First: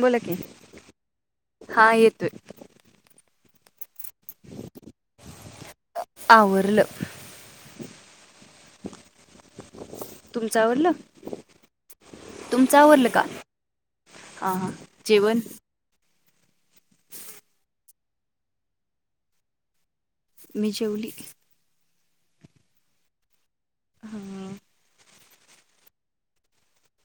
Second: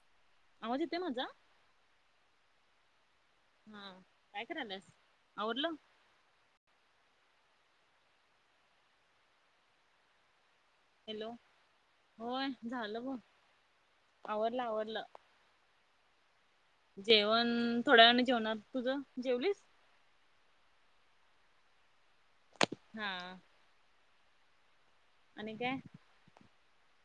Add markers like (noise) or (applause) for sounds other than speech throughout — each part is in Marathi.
बोला की! आवाज येतोय माझा? हा येतोय. हा काय करायललियास आवरल? आवरल. तुमचं आवरलं? हॅलो होय तुमचं झालं आवरलं बघ का हा आवरलं हा आवरलं. जेवण? जेवण थोड्या वेळान जेवणार. तुझं जेवलीस? मी जेवली. हा! हम्म! आणि काय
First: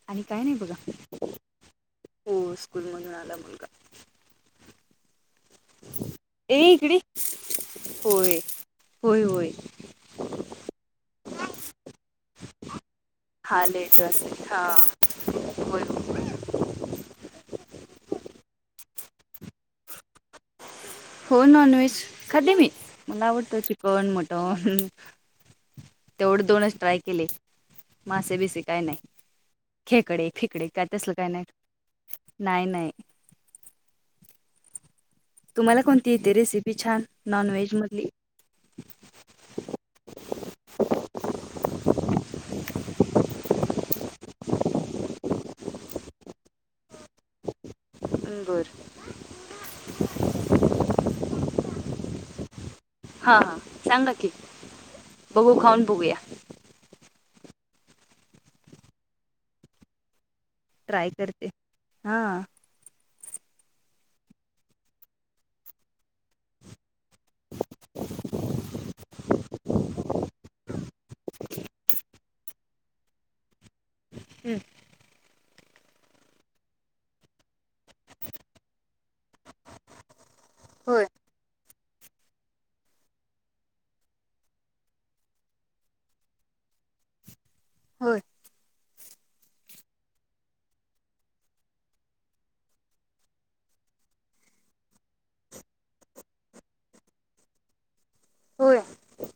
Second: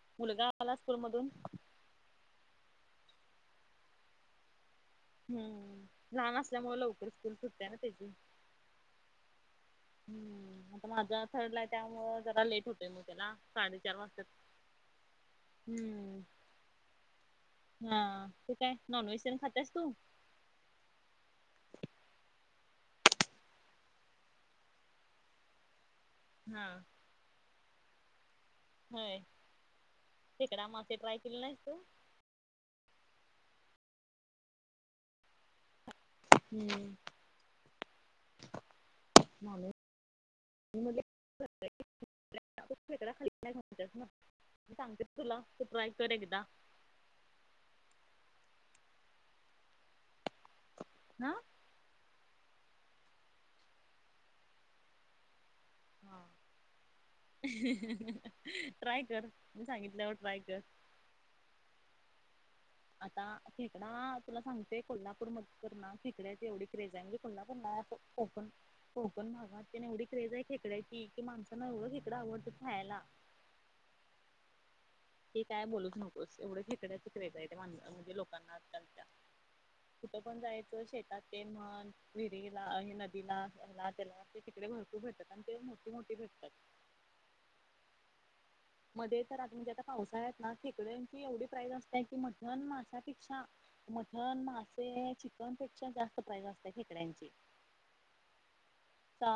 आणि काय मुलगा नाही बघा आला स्कूल मधून? हो स्कूल मधून आला मुलगा. हम्म, लहान ए असल्यामुळे इकडे लवकर स्कूल सुटते ना तेजी. होय होय होय! हम्म आता माझा थर्ड ला आहे त्यामुळं जरा लेट होतोय मग त्याला. हा साडेचार लेट वाजतात. होतोय हां होय हम्म होय. हा ते काय नॉनव्हेज तेन खातियास तू? हो नॉन व्हेज खाते मी. मला आवडतं चिकन मटन. तेवढे हा दोनच ट्राय केलय मासे बिसे काय नाही होय खेकडे फेकडे खेकडा काय मासे तसलं ट्राय काय केले नाही नाहीस तू? नाही नाही. तुम्हाला कोणती येते रेसिपी हम्म छान नॉन व्हेज मधली? नॉनव्हेज मधली खेकडा खालो नाही म्हणतेस ना मी सांगते तुला तू ट्राय कर एकदा. बर! आ! हा हा सांगाकी बघू खाऊन बघूया. हा. ट्राय कर मी सांगितल्यावर ट्राय कर. ट्राय करते हा. आता खेकडा तुला सांगते कोल्हापूर मध्ये तर ना खेकड्याची एवढी क्रेज आहे म्हणजे कोल्हापूरला कोकण कोकण भागात तेन एवढी क्रेज आहे खेकड्याची की माणसाना एवढं खेकडं आवडत्यात खायाला. हम्म! की काय बोलूच नकोस एवढं खेकड्याच क्रेज आहे त्या माणसा ते म्हणजे लोकांना आजकालच्या. कुठं पण जायचं होय शेतात ते म्हण. विहिरीला हे नदीला हेला त्याला ते तिकडे भरपूर भेटतात आणि ते मोठी मोठी भेटतात. होय! मध्ये तर आता म्हणजे आता पावसाळ्यात ना खेकड्यांची एवढी प्राईज असतेय की मटन माशापेक्षा मटण, मासे, चिकनपेक्षा जास्त प्राईज असतेया खेकड्यांची. (inaudible)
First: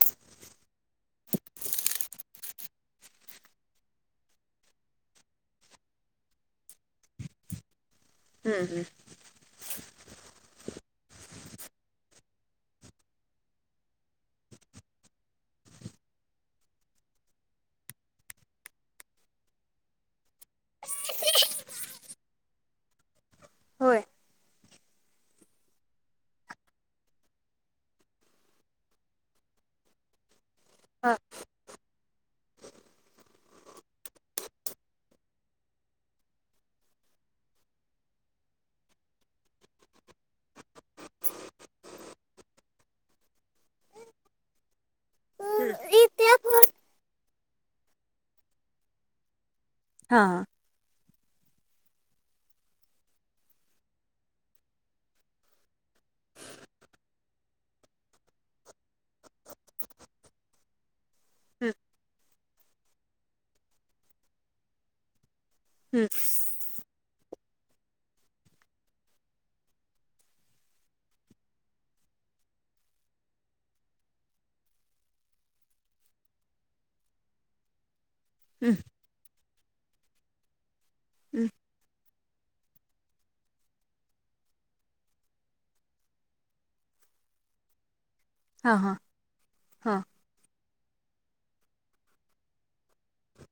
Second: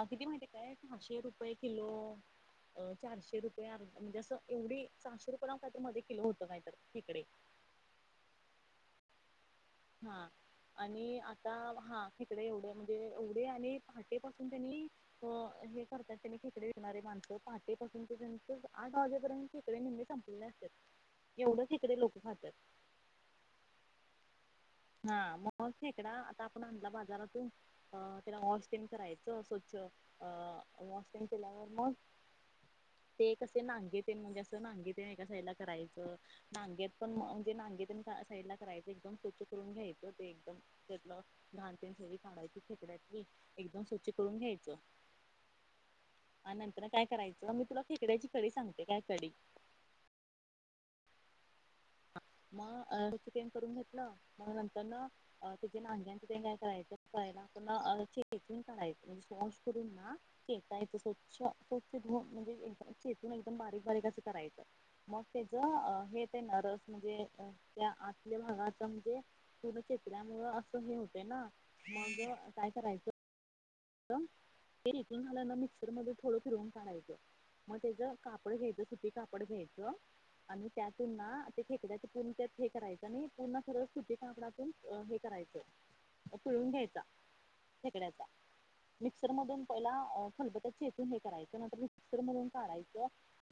किती माहिती काय? पाचशे रुपये किलो, चारशे रुपये अर्धा म्हणजे असं एवढी सहाशे रुपये ना का मध्ये किलो होतं काहीतरी खेकडे हं हं हां आणि आता हा खेकड्या एवढ्या म्हणजे एवढे आणि पहाटेपासून त्यांनी हे करतात त्यांने खेकडे घेणारे माणसं पहाटेपासून ते त्यांचे आठ वाजेपर्यंत खेकडे निम्म संपतात. एवढंच खेकडे लोक खातात. होय हा मग खेकडा आता आपण आणला बाजारातून अ त्याला वॉश तेन करायचं स्वच्छ अ हा मचे लागणार मग ते कसे नागे ते म्हणजे असं नागेेत एका साईडला करायचं. नाग्यात पण म्हणजे नागेत साईड ला करायचं एकदम स्वच्छ करून घ्यायचं ते एकदम त्यातलं घाणबीण सगळी काढायची खेकड्यातली एकदम स्वच्छ करून घ्यायचं. ह रत्या ह नंतर काय करायचं मी तुला खेकड्याची कडी सांगते काय कडी हा मग अचिकेन करून घेतलं मग नंतर ना. अ ति नाग्यां तिथ काय करायचं करायला आपण चेकून करायचं म्हणजे शस करून ना शेतायचं स्वच्छ हम्म स्वच्छ धु म्हणजे एक चेतून एकदम बारीक बारीकचं करायचं. मग त्याच हे ते न रस म्हणजे त्या आतल्या भागाच म्हणजे पुर्ण चेचल्यामुळ असं हे होतंय ना मग काय करायचं. ते रिकून झाल्यान मिक्सर मध्ये थोडं फिरवून काढायचं मग त्याच काप पड हम्म घ्यायचं सुती कापड घ्यायचं आणि त्यातून ना हम्म ते खेकड्या (unintelligible) तत हे करायचं आणि पुण सरळ सुती कापडातून हे करायचं. पिळून घ्यायचा खेकड्याचा हा हा मिक्सर मधून पहिला हा खलबत्या चेचून हे करायचं नंतर मिक्सर मधून काढायचं.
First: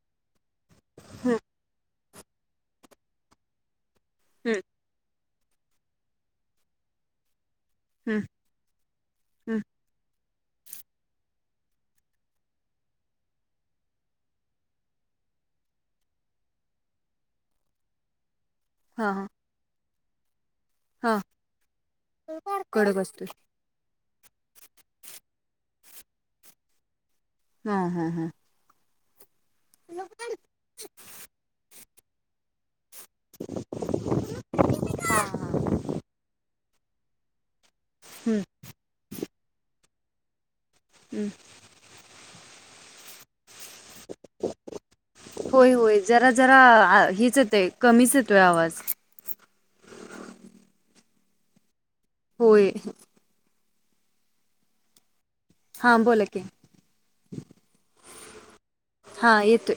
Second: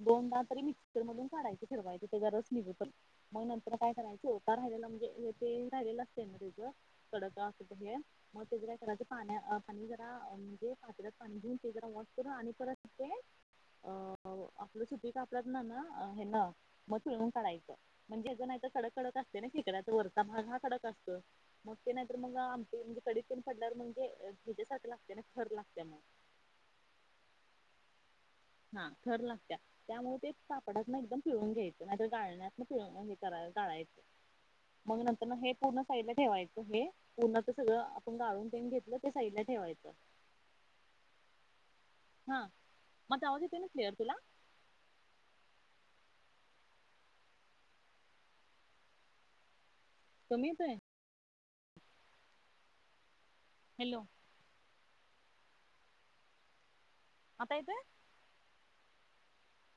दोनदा तरी मिक्सर मधून हम्म काढायचे ठेरवायचे त्याच्या रस निघु पर्यंत मग नंतर काय करायच. चोथा राहिलेला म्हणजे ते राहिलेला असते मधेच कडक अस हे हं करायचं पाण्या पा म्हणजेत पाणी घेऊन ते जरा वॉश करून आणि परत ते अ आपली सुती कापडा तन ना हे ना. म पुळून काढायचं म्हणजे अज कडक हा कडक हा असतय ना खेकड्याचा वरचा भाग हा कडक असतो हा मग ते नाहीतर मग कडक आमच्याकडी असतोय (unintelligible) ल्या म्हणजे साठी लागते ना खर लागते मग हा हा हा हा खर लागत त्यामुळे ते सापडात ना एकदम पिळून घ्यायचं नाहीतर गाळण्यात. मग हे करायढायच मग नंतर ना हे पूर्ण साईडला ठेवायचं हे. पूर्ण तर सगळं आपण हम्म गाळून पन घेतलं ते साईड ला ठेवायचं. हम्म हा मग आवाज येत ना क्लर तुला होय होय जरा जरा हेच येतय कमीच येतोय आवाज. कमीच आहे होय हॅलो हां बोला कि आता येतोय? हा येतोय.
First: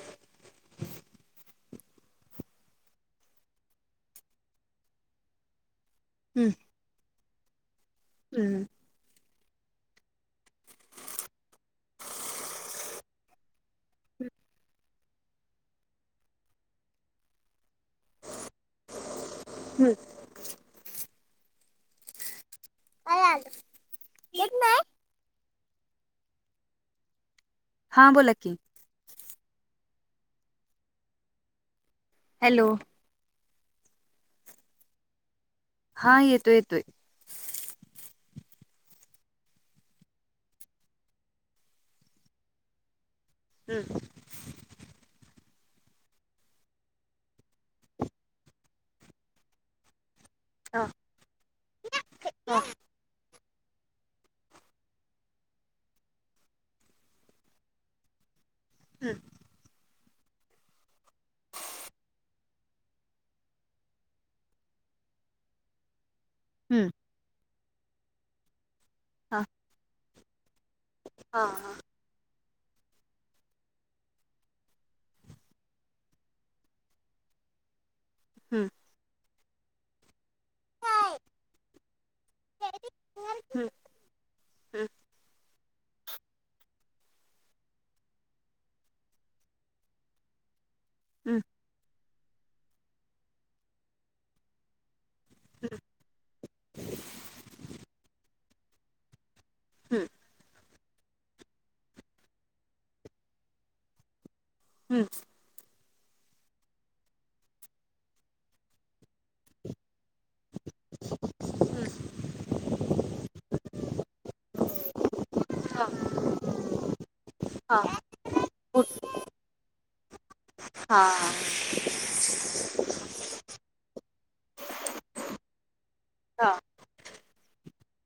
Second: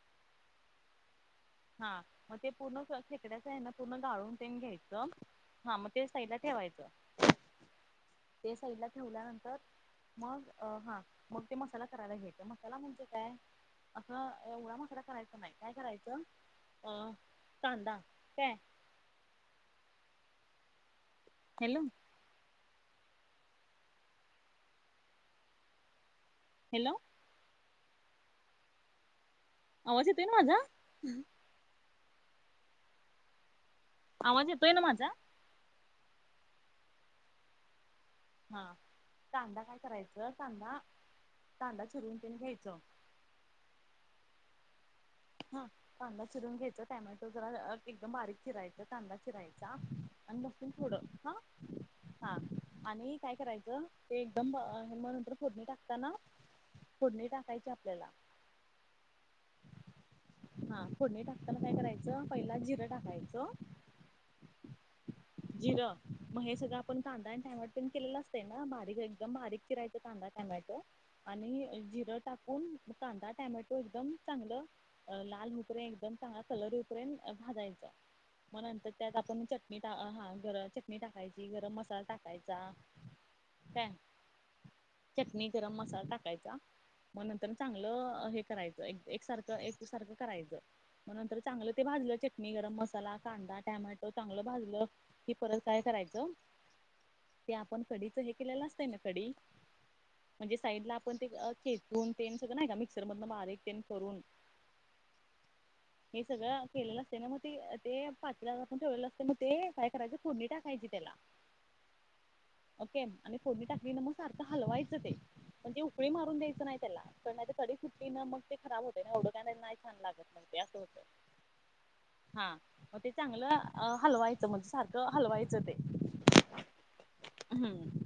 हा मग ते पूर्ण खेकड्याच आहे ना पूर्ण गडाळून ते घ्यायचं. हा मग ते साईला हम्म ठेवायचं ते हम्म साईड ला ठेवल्यानंतर मग हा मग ते मसाला करायला घेतेत मसाला म्हणजे काय असंवडा मासरा करायचा नाही काय करायचं अ कांदा काय हम् हॅलो अला येत ना हॅलो हा बोला की आवाज येतोय माझा हॅलो आवाज येतोय ना माझा हा येतोय येतोय हां कांदा काय करायचं कांदा कांदा चिरवून पण घ्यायचं हम्म हा कांदा चिरून घ्यायचा टॅमॅटो जरा एकदम बारीक चिरायच कांदा चिरायचा आणि मस्त हा थोडं हा हा आणि काय करायचं ते एकदम हे मग नंतर फोडणी टाकताना फोडणी टाकायची आपल्याला हम् हा फोडणी टाकताना काय करायचं पहिला जिरं टाकायचं जिरं मग हे सगळं हम्म आपण कांदा आणि टायमवर पण केलेलं असत ना बारीक एकदम हा बारीक किरायची कांदा टॅमॅटो हा आणि जिरं टाकून कांदा टॅमॅटो एकदम चांगलं अ लाल उपरे एकदम चांगला कलर उपर्यंत भाजायचा हम्म. मगंतर त्यात आपण चट टा हा गरम चटणी टाकायची गरम मसाला टाकायचा हम्म, हम्म, काय चटणी गरम मसाला टाकायचा मग नंतर चांगलं हे करायचं एक एकसारखं एक द सारखं करायचं मग नंतर हम्म, चांगलं ते भाजलं चटणी गरम मसाला कांदा टॅमॅटो चांगलं भाजलं कि परत काय करायचं ते आपण कडीच हे केलेलं असतंय ना कडी हम्म, म्हणजे साईडला आपण ते खेचून तेन सगळं नाही का मिक्सर मधन बारीक तेन करून हम् हे सगळं केलेलं असते ना मग ते ते पाचवी हजार प ठेवढलेलं असते मग ते काय करायचं कोणी टाकायची त्याला ओके आणि फोडणी टाकली ना मग सारखं हलवायचं ते पण ते हा, उकळी मारून द्यायचं नाही त्याला नाही कडी हा, सुट्टली ना मग ते खराब पुढ- होते ना एवडं का नाही छान लागत मग ते असं होत हा, हा मग ते चांगलं हलवा येतं म सारखं हलवायचं ते हा. हम्म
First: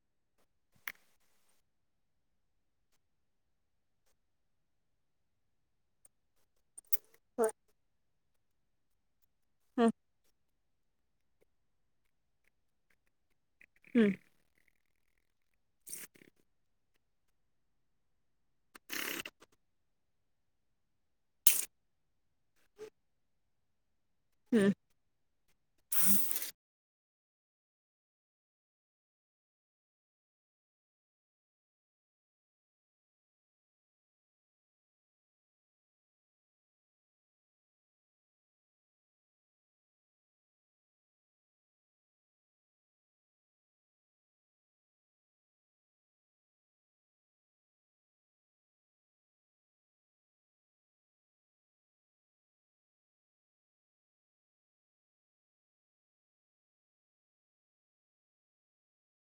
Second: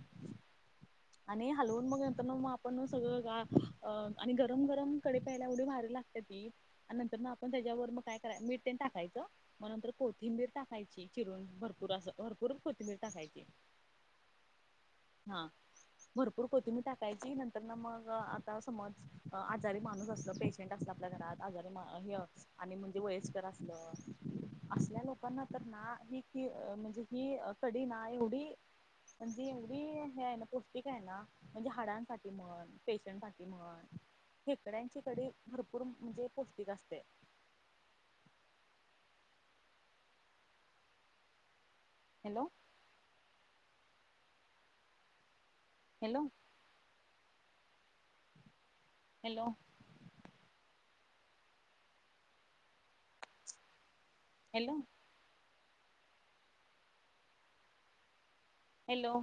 आणि हलवून मग नंतर मग आपण सगळं गा आणि गरम गरम कडे प्यायला उढे भार लाग ती आणि नंतर मग आपण त्याच्यावर मग काय कराय मीठ ते टाकायचं मग नंतर हम्म, कोथिंबीर टाकायची चिरून भरपूर अस भरपूर कोथिंबीर टाकायची हम्म हां भरपूर कोथंबी टाकायची नंतर ना मग आता समज आजारी माणूस असत पे अस आपल्या घरात आजारी आणि म्हणजे वयस्कर असलं हम्म असल्या लोकांना तर ना ही म्हणजे ही कडी ना एवढी हज ी ह ना पो ठीक आहे ना म्हणजे हाडांसाठी म्हण पेशंसाठी म्हण खेकड्यांची कडी भरपूर म्हणजे पौष्टिक असते hello hello hello hello hello